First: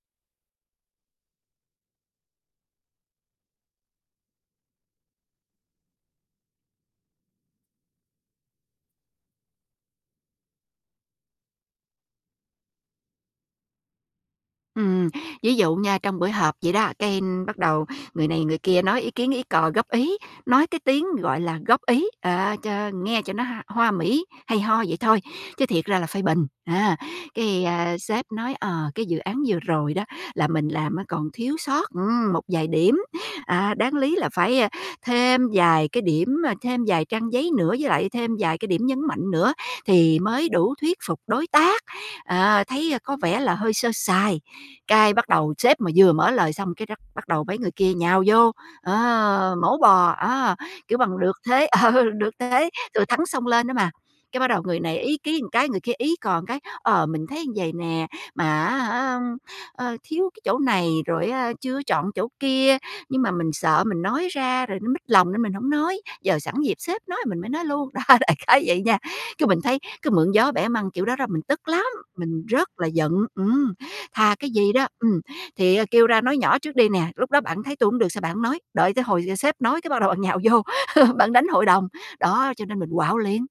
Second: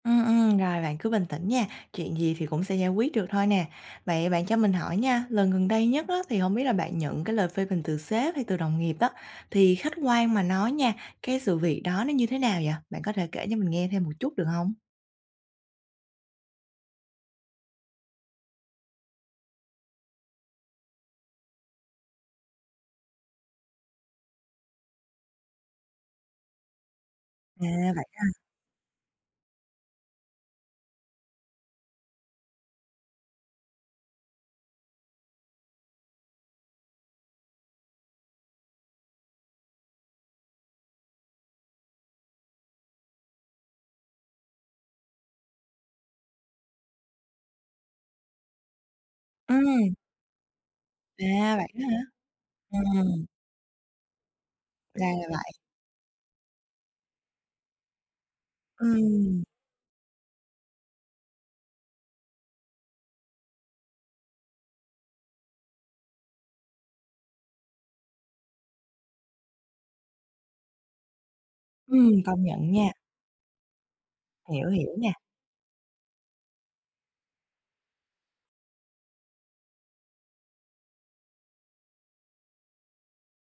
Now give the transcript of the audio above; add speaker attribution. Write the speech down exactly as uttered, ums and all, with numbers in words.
Speaker 1: Ừm, ừm, rồi bạn cứ bình tĩnh nha, chuyện gì thì cũng sẽ giải quyết được thôi nè. Vậy bạn cho mình hỏi nha, lần gần đây nhất á thì hổng biết là bạn nhận cái lời phê bình từ sếp hay từ đồng nghiệp á thì khách quan mà nói nha, cái sự việc đó nó như thế nào vậy? Bạn có thể kể cho mình nghe thêm một chút được hông?
Speaker 2: Ừm, ví dụ nha, trong buổi họp vậy đó, cái bắt đầu người này người kia nói ý kiến ý cò góp ý, nói cái tiếng, gọi là, góp ý, à, cho nghe cho nó h hoa mỹ hay ho vậy thôi, chứ thiệt ra là phê bình, à. Cái,
Speaker 1: À,
Speaker 2: ờ,
Speaker 1: vậy ha!
Speaker 2: sếp nói, ờ, cái dự án vừa rồi đó là mình làm á còn thiếu sót, ưm, một vài điểm, à, đáng lý là phải, à, thêm vài cái điểm, thêm vài trang giấy nữa, với lại thêm vài cái điểm nhấn mạnh nữa thì mới đủ thuyết phục đối tác, à, thấy có vẻ là hơi sơ sài. Cái, bắt đầu sếp mà vừa mở lời xong cái rắc bắt đầu mấy người kia nhào vô, ờ, mổ
Speaker 1: Ừm.
Speaker 2: bò á, kiểu, bằng được
Speaker 1: À,
Speaker 2: thế
Speaker 1: vậy đó
Speaker 2: ờ,
Speaker 1: hả?
Speaker 2: được thế thừa thắng
Speaker 1: Ừm.
Speaker 2: xông lên đó mà. Cái, bắt đầu người này
Speaker 1: Ra
Speaker 2: ý
Speaker 1: là
Speaker 2: kiến ờn
Speaker 1: vậy.
Speaker 2: cái người kia ý cò cái "Ờ, mình thấy vầy nè, mà á hả,
Speaker 1: Ừm.
Speaker 2: ờ, thiếu cái chỗ này rồi á chưa chọn chỗ kia, nhưng mà mình sợ mình nói ra rồi nó mích lòng nên mình hổng nói, giờ sẵn dịp sếp nói mình mới nói luôn", đó, đại khái vậy nha. Cái, mình thấy cứ mượn gió bẻ măng kiểu đó đó mình tức lắm,
Speaker 1: Ừm, công
Speaker 2: mình rất
Speaker 1: nhận
Speaker 2: là
Speaker 1: nha.
Speaker 2: giận, ừm, thà cái
Speaker 1: Hiểu,
Speaker 2: gì đó,
Speaker 1: hiểu nè.
Speaker 2: ừm, thì, ờ, kêu ra nói nhỏ trước đi nè, lúc đó bạn thấy tôi hổng được sao bạn hổng nói, đợi tới hồi sếp nói cái bắt đầu nhào vô bạn đánh hội đồng, đó, cho nên mình quạu liền.